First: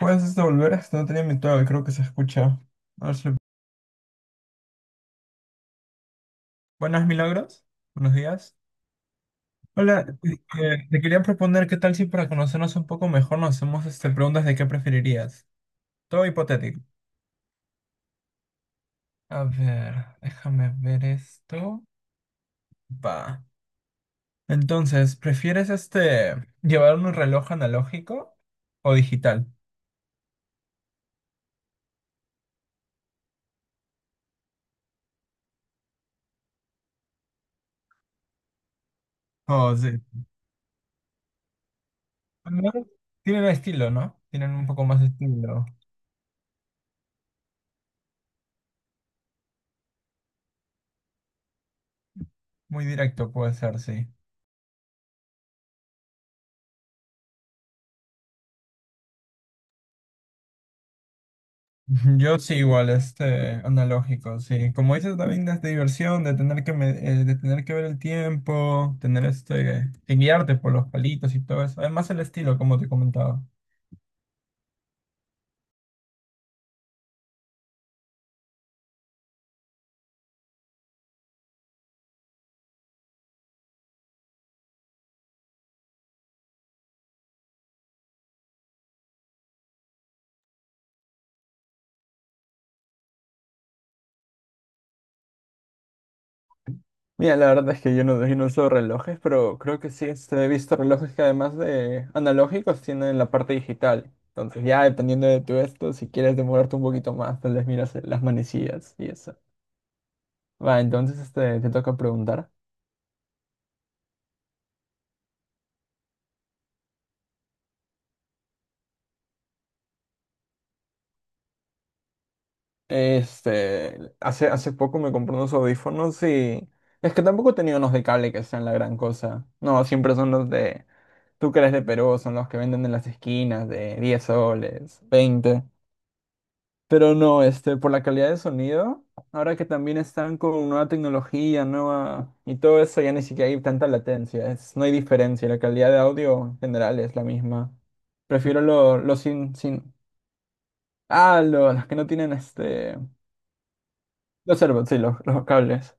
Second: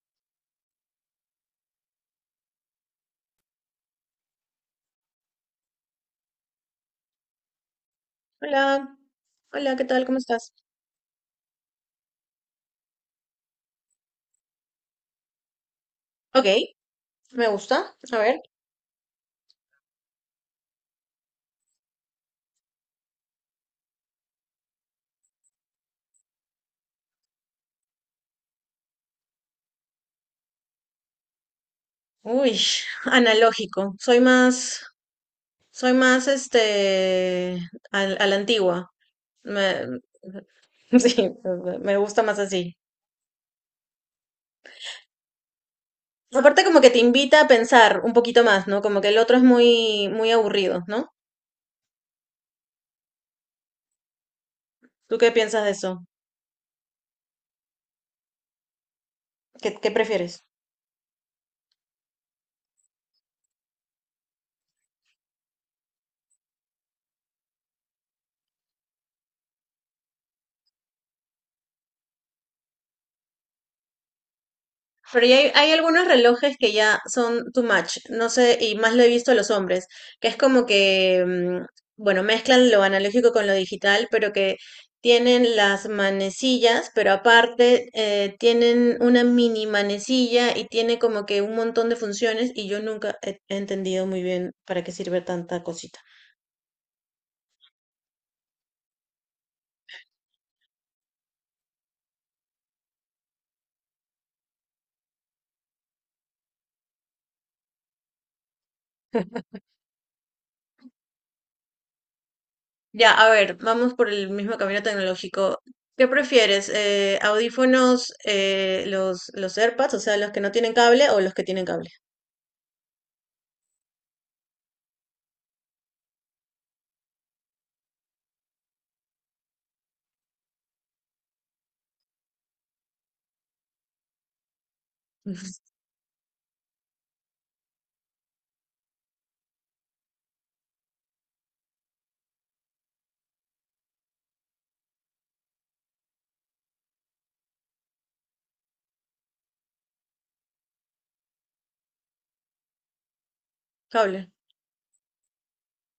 ¿Puedes devolver? No tenía mutado y creo que se escucha. A ver si- Buenas, Milagros. Buenos días. Hola, hola, ¿qué tal? ¿Cómo Hola, estás? Te quería proponer qué tal si para conocernos un poco mejor nos hacemos preguntas de qué preferirías. Todo Ok, hipotético. me gusta. A ver. A ver, déjame ver esto. Va. Entonces, ¿prefieres llevar un reloj analógico o digital? Uy, analógico. Soy más la antigua. Oh, Me, sí. sí, me gusta más Al menos así. Tienen estilo, ¿no? Tienen un poco más de estilo. Aparte como que te invita a pensar un poquito más, ¿no? Como que el otro es muy, muy aburrido, ¿no? Muy directo puede ser, sí. ¿Tú qué piensas de eso? ¿ qué prefieres? Yo sí, igual, analógico, sí. Como dices, también es de diversión, de tener que, de tener que ver el tiempo, tener que guiarte por los palitos y todo eso. Además el estilo, como te comentaba. Pero ya hay algunos relojes que ya son too much, no sé, y más lo he visto a los hombres, que es como que, bueno, mezclan lo analógico con lo digital, pero que tienen las manecillas, pero aparte tienen una mini manecilla y tiene como que un montón de funciones y yo nunca he entendido muy bien para qué sirve tanta cosita. Mira, la verdad es que yo no uso relojes, pero creo que sí he visto relojes que además de analógicos tienen la parte digital. Entonces ya dependiendo de tu esto, si quieres demorarte un poquito más, tal vez miras las manecillas y eso. Va, entonces te toca preguntar. Ya, a ver, vamos por el mismo camino tecnológico. ¿Qué prefieres? ¿Audífonos, los AirPods, o sea, los que no tienen cable o los que tienen cable? Hace poco me compré unos audífonos y es que tampoco he tenido unos de cable que sean la gran cosa. No, siempre son los de, tú que eres de Perú, son los que venden en las esquinas de 10 soles, 20. Pero no, por la calidad de sonido, ahora que también están con nueva tecnología, nueva y todo eso, ya ni siquiera hay tanta latencia, no hay diferencia, la calidad de audio en general es la misma. Prefiero los lo sin, sin, ah, lo- los que no tienen Cable. los AirPods, sí, los cables.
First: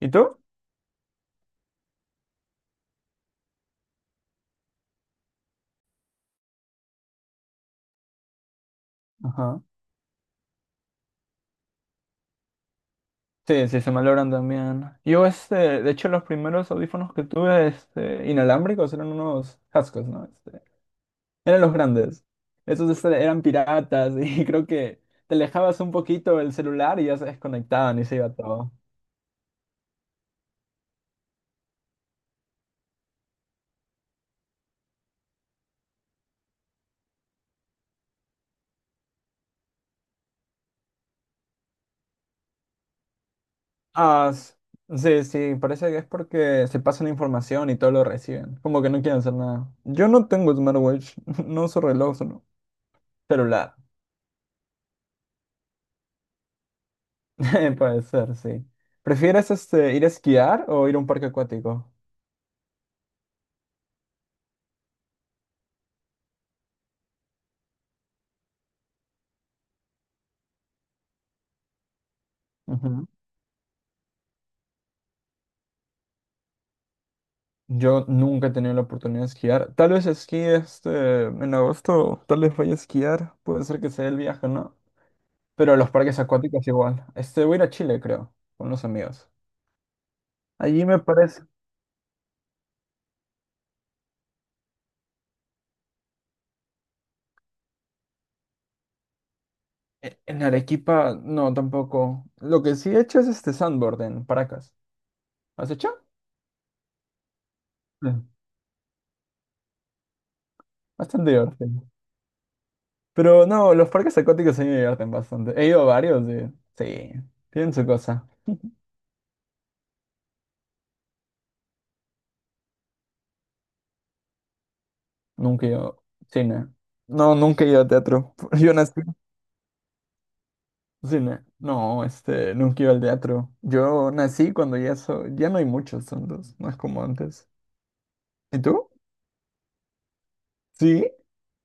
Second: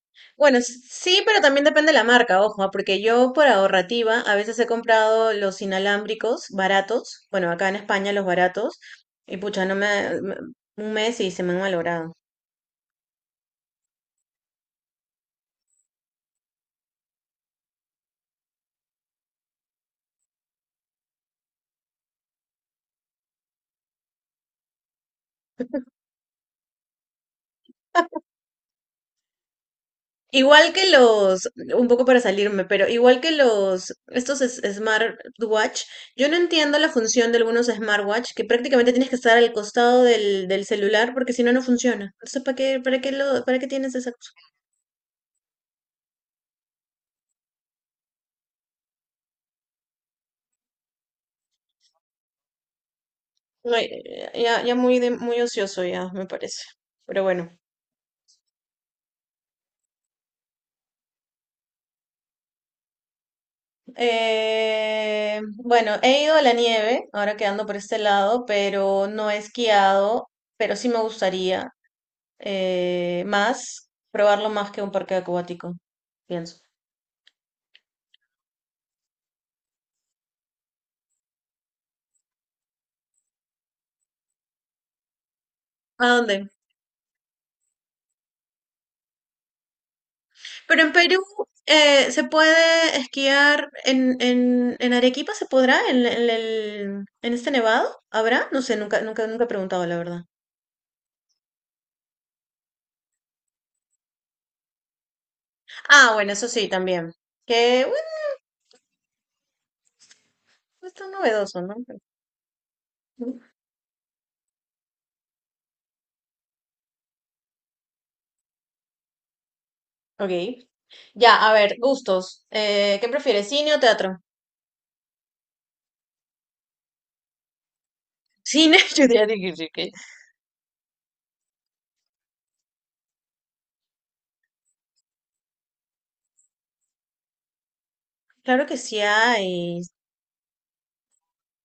¿Y tú? Bueno, sí, pero también depende de la marca, ojo, ah, porque yo por ahorrativa a veces he comprado los inalámbricos baratos, bueno, acá en España los baratos, y Ajá. pucha, no me, un mes y se me han malogrado. Sí, sí, se malogran también. De hecho, los primeros audífonos que tuve, inalámbricos, eran unos cascos, ¿no? Eran los grandes. Esos eran piratas y creo que te alejabas un poquito el celular y ya se desconectaban y se iba todo. Igual que los, un poco para salirme, pero igual que los, estos smartwatch, yo no entiendo la función de algunos smartwatch que prácticamente tienes que estar al costado del celular porque si no, no funciona. Entonces, ¿ para qué tienes esa cosa? Ah, sí, sí, parece que es porque se pasan información y todo lo reciben. Como que no quieren hacer nada. Yo no tengo smartwatch, no uso reloj, solo celular. No, ya muy, muy ocioso ya, me parece. Pero bueno. Puede ser, sí. ¿Prefieres ir a esquiar o ir a un parque acuático? Bueno, he ido a la nieve, ahora quedando por este lado, pero no he esquiado, pero sí me gustaría. Ujú. Más, probarlo más que un parque acuático, pienso. Yo nunca he tenido la oportunidad de esquiar. Tal vez esquí en agosto, tal vez vaya a esquiar. Puede ser que sea el viaje, ¿no? Pero los ¿A parques dónde? acuáticos igual. Voy a ir a Chile, creo, con los amigos. Pero Allí en me Perú parece. Se puede esquiar en Arequipa, ¿se podrá? ¿ En este nevado? ¿Habrá? No sé, nunca, nunca, nunca he preguntado, la verdad. En Arequipa, no, tampoco. Lo que sí he hecho es sandboard en Paracas. ¿Has hecho? Ah, bueno, eso sí, también. Que, bueno, Sí. es tan Bastante novedoso, ¿no? divertido. Pero no, los parques acuáticos sí me divierten bastante. He ido a varios de... Sí, tienen su cosa. Ok. Ya, a ver, gustos. ¿Qué prefieres, cine o teatro? Nunca he ido cine. No, nunca he ido a teatro. Yo Cine, nací yo diría. Ya sí, que cine. No, nunca he ido al teatro. Yo nací cuando ya so... ya no hay muchos tantos, no es como antes. ¿Y Claro que tú? sí hay. Sí.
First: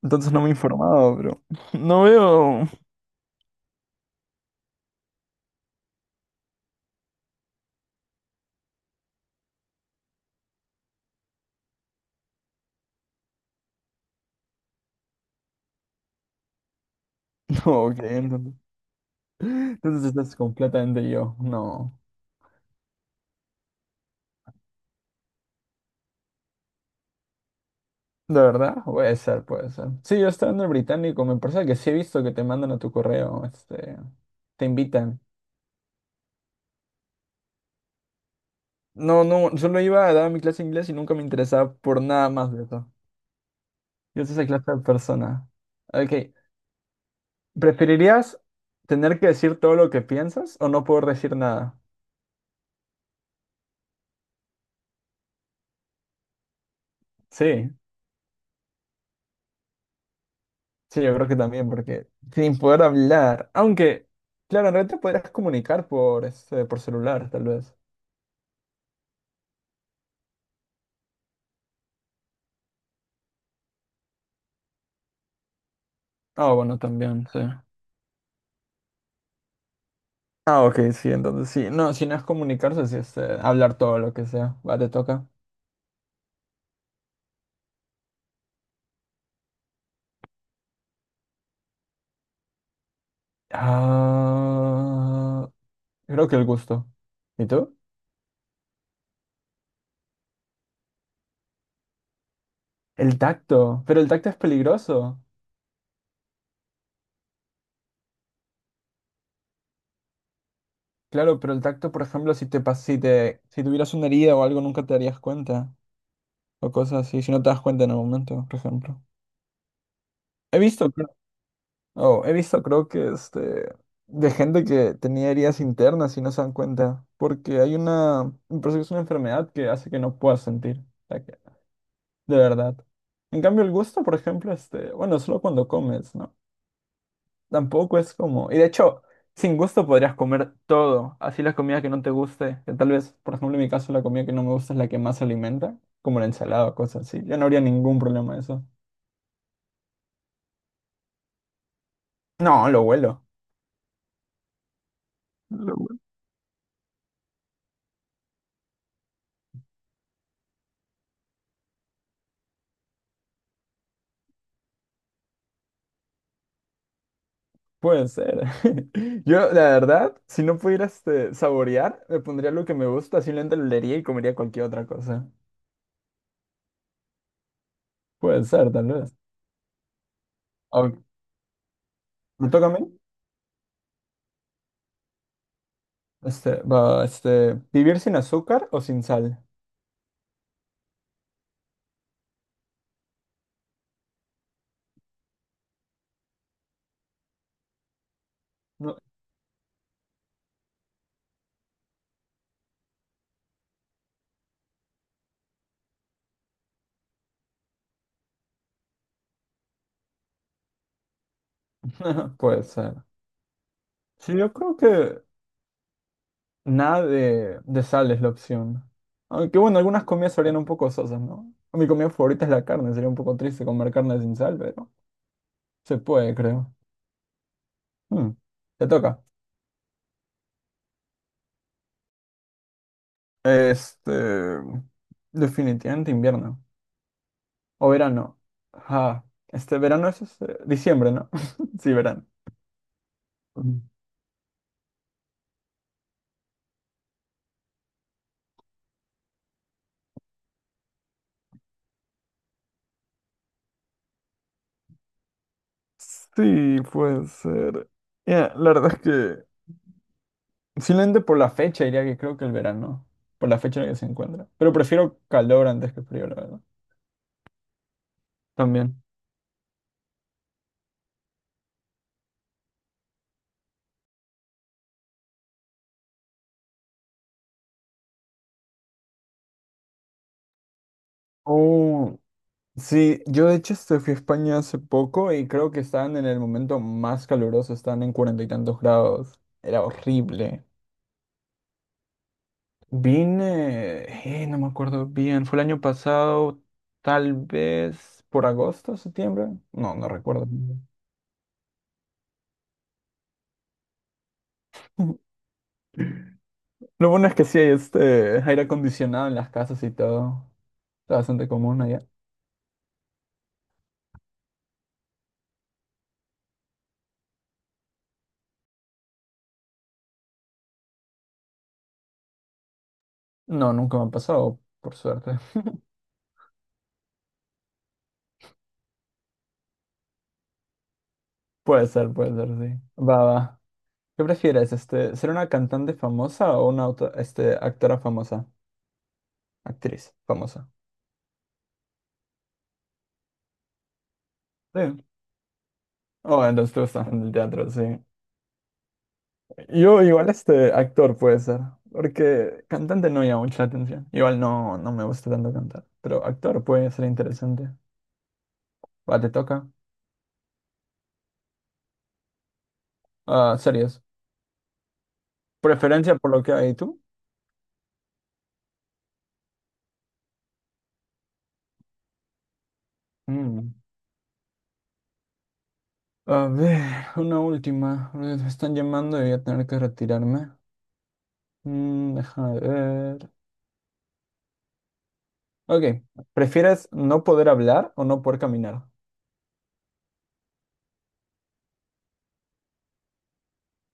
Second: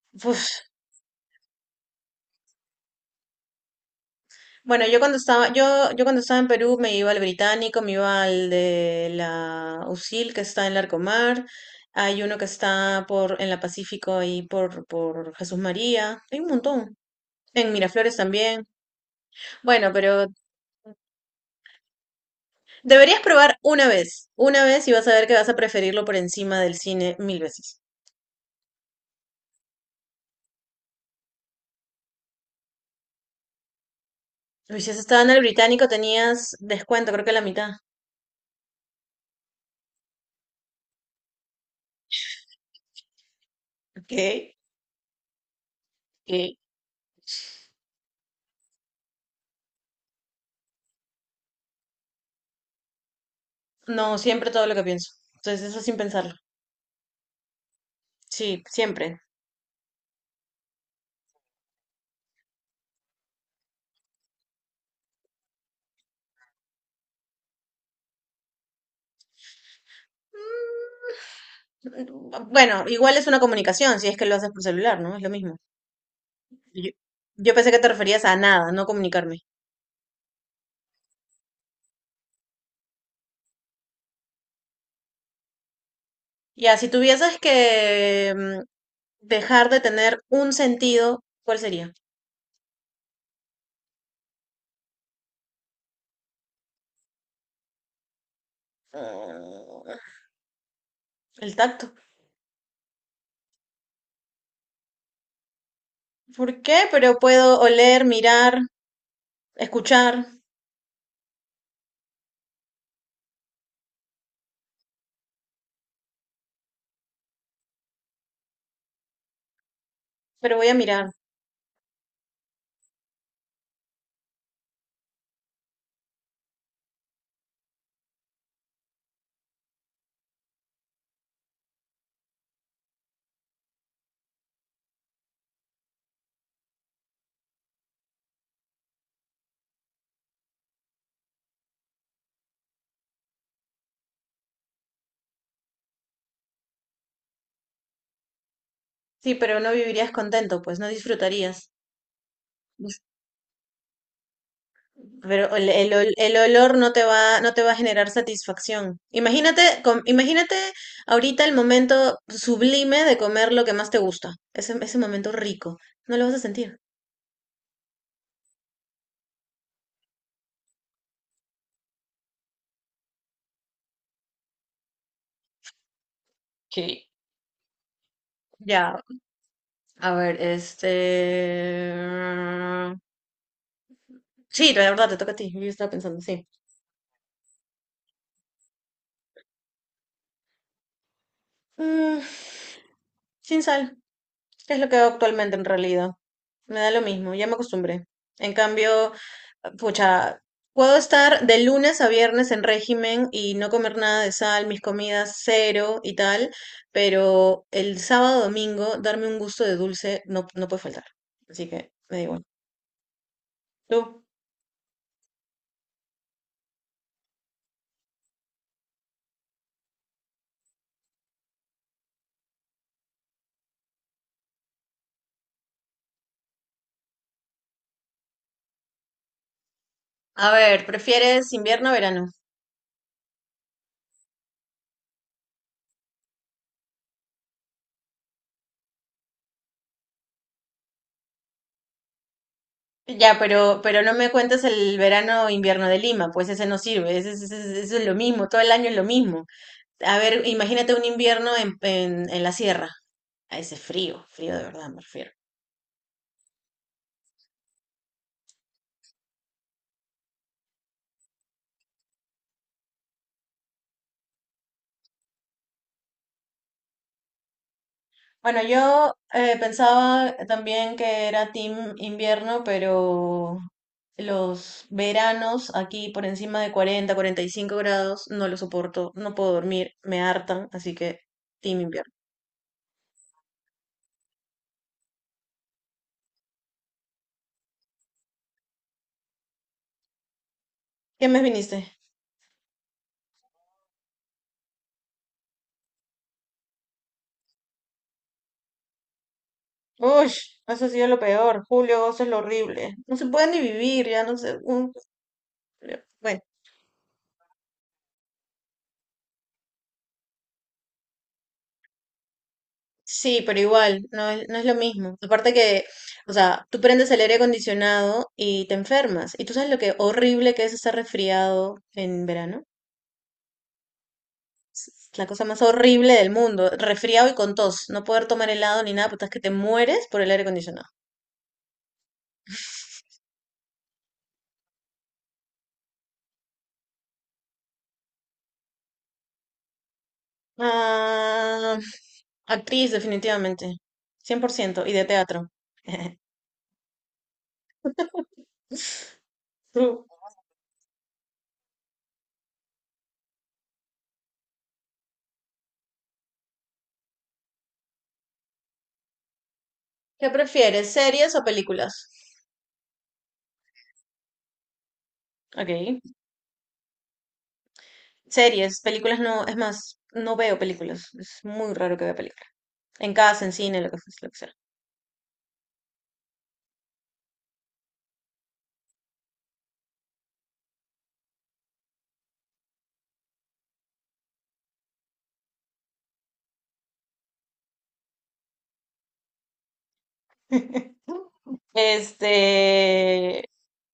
Entonces no Uf. me he informado, bro. No veo. Yo cuando estaba en Perú me iba al Británico, me iba al de la USIL que está en Larcomar, hay uno que está en la Pacífico ahí por Jesús María, hay un montón. En No, ok, Miraflores entonces. también. Bueno, Entonces pero estás completamente yo. No. deberías probar una vez y vas a ver que vas a preferirlo por encima del cine mil veces. ¿De verdad? Puede ser, puede ser. Sí, yo estaba en el Británico, me parece que sí he visto que te mandan a tu correo, te Uy, si has invitan. estado en el Británico tenías descuento, creo que la mitad. No, no, solo iba a dar mi clase de inglés y nunca me interesaba por nada más de eso. Yo soy esa ¿Qué? clase de persona. Ok, ¿Qué? ¿preferirías tener que decir todo lo que piensas o no poder decir nada? No, siempre todo lo que pienso. Entonces eso sin pensarlo. Sí, Sí, siempre. sí, yo creo que también, porque sin poder hablar, aunque, claro, en realidad te podrías comunicar por celular, tal vez. Bueno, igual es una comunicación, si es que lo haces por celular, ¿no? Es lo mismo. Ah, bueno, Yo, también, sí. yo pensé que te referías a nada, no comunicarme. Ah, ok, sí, entonces sí. No, si no es comunicarse, sí es hablar todo lo que sea. Va, te toca. Ya, si tuvieses que dejar de tener un sentido, ¿cuál sería? Ah, creo que el gusto. ¿Y tú? Mm, El tacto. El tacto. Pero el tacto es peligroso. ¿Por qué? Pero puedo oler, mirar, escuchar, Claro, pero el tacto, por ejemplo, si te pas si te si tuvieras una herida o algo, nunca te darías cuenta. O cosas así, si no te das cuenta en el momento, por ejemplo. pero He voy a visto, mirar. creo- oh, he visto, creo que de gente que tenía heridas internas y no se dan cuenta. Porque hay una, me parece que es una enfermedad que hace que no puedas sentir. De verdad. En cambio, el gusto, por ejemplo, bueno, solo cuando comes, ¿no? Tampoco es como. Y de hecho, sin gusto podrías comer todo. Así la comida que no te guste, que tal vez, por ejemplo, en mi caso, la comida que no me gusta es la que más se alimenta, como la ensalada o cosas así. Ya no habría ningún problema eso. Sí, pero no vivirías contento, pues no disfrutarías. No, lo huelo. Pero Lo bueno. El olor no te no te va a generar satisfacción. Imagínate, imagínate ahorita el momento sublime de comer lo que más te gusta. Ese momento rico. No lo vas a sentir. Puede ser. Yo, la verdad, si no pudiera saborear, me pondría lo que me gusta, simplemente lo leería y comería cualquier otra cosa. Sí. Puede ser, tal Ya, vez. a ver, Ok, ¿me este... toca a mí? Sí, la verdad, te toca a ti. Yo estaba pensando, sí. Va, ¿vivir sin azúcar o sin sal? Mm, sin sal, que es lo que hago actualmente en realidad. Me da lo mismo, ya me acostumbré. En No, cambio, pucha, puedo estar de lunes a viernes en régimen y no comer nada de sal, mis comidas cero y tal, pero el sábado, domingo, darme un gusto de dulce no, no puede faltar. Así que me da igual. puede ser. ¿Tú? Sí, yo creo que nada de sal es la opción. Aunque bueno, algunas comidas serían un poco sosas, ¿no? Mi comida favorita es la carne, sería un poco triste comer carne sin sal, pero se puede, creo. Mm, Te toca. A ver, ¿prefieres invierno o verano? Este, Definitivamente invierno. O verano. Ajá. Este verano es diciembre, ¿no? Sí, verano. Ya, Mm. pero no me cuentes el verano o invierno de Lima, pues ese no sirve, ese, eso es lo mismo, todo el año es lo mismo. A ver, imagínate un invierno en la sierra, a ese frío, frío de verdad me refiero. Sí, puede ser. Ya, la verdad es que simplemente por la fecha diría que creo que el verano, por la fecha en la que se encuentra. Pero prefiero calor antes que frío, la verdad. Bueno, También. yo pensaba también que era team invierno, pero los veranos aquí por encima de cuarenta, cuarenta y cinco grados, no lo soporto, no puedo dormir, me hartan, así que team invierno. Oh, sí, yo de hecho fui a España hace poco y creo que estaban en el momento más caluroso, estaban en 40 y tantos grados. Era horrible. ¿Qué mes viniste? Vine, no me acuerdo bien, fue el año pasado, tal vez por agosto, septiembre. No, no Uy, recuerdo eso bien. ha sido lo peor, julio, agosto es lo horrible. No se puede ni vivir, ya no sé. Un- Bueno, Lo bueno es que sí hay aire acondicionado en las casas y todo. Está bastante común. sí, pero igual, no es lo mismo. Aparte que, o sea, tú prendes el aire acondicionado y te enfermas. ¿Y tú sabes lo que horrible que es estar resfriado en verano? No, nunca me han pasado, por Es la suerte. cosa más horrible del mundo. Resfriado y con tos. No poder tomar helado ni nada, puta, es que te mueres por el aire acondicionado. Puede ser, sí. Va, va. ¿Qué prefieres, ser una cantante famosa o una actora famosa? Actriz famosa. Ah, actriz, definitivamente. Cien por ciento y Sí. de teatro. Oh, entonces tú estás en el teatro, sí. Yo Tú, igual actor puede ser, porque cantante no llama mucha atención. Igual no, no me gusta tanto cantar, pero actor puede ser interesante. Va, te toca. ¿qué prefieres, series o películas? Ah, series. Ok. ¿Preferencia por lo que hay tú? Series, películas no, es más, no veo películas. Es muy raro que vea películas. En casa, en Mm. cine, lo que sea. A ver, una última. Me están llamando y voy a tener que retirarme. Déjame ver. Ok, ¿prefieres no poder hablar o no poder caminar? Este,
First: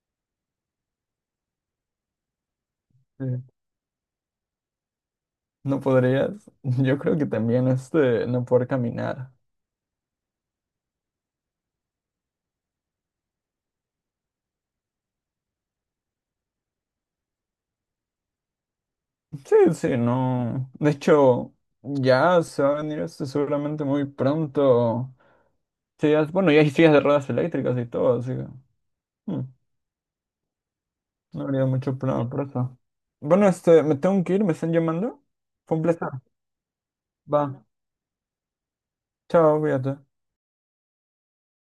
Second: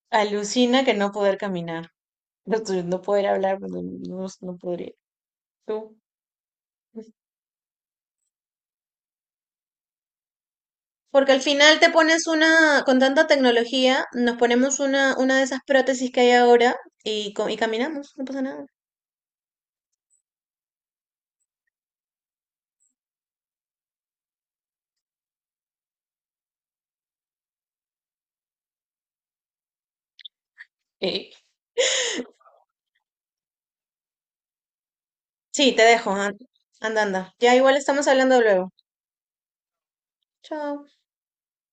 alucina que no poder caminar. No, tú, no Sí. poder hablar, pues, no podría. No Tú. podrías. Yo creo que también no poder caminar. Porque al final te pones una, con tanta tecnología, nos ponemos una de esas prótesis que hay ahora y, y caminamos, no pasa nada. Sí, sí, no. De hecho, ya se va a venir seguramente muy pronto. Bueno, ya hay sillas de ruedas eléctricas y todo, así que hmm, Sí. no habría mucho problema por eso. Bueno, me tengo que ir, me están llamando. Sí, Fue te un placer. dejo, an- anda, anda. Va, Ya igual estamos hablando luego. chao, cuídate. Chao.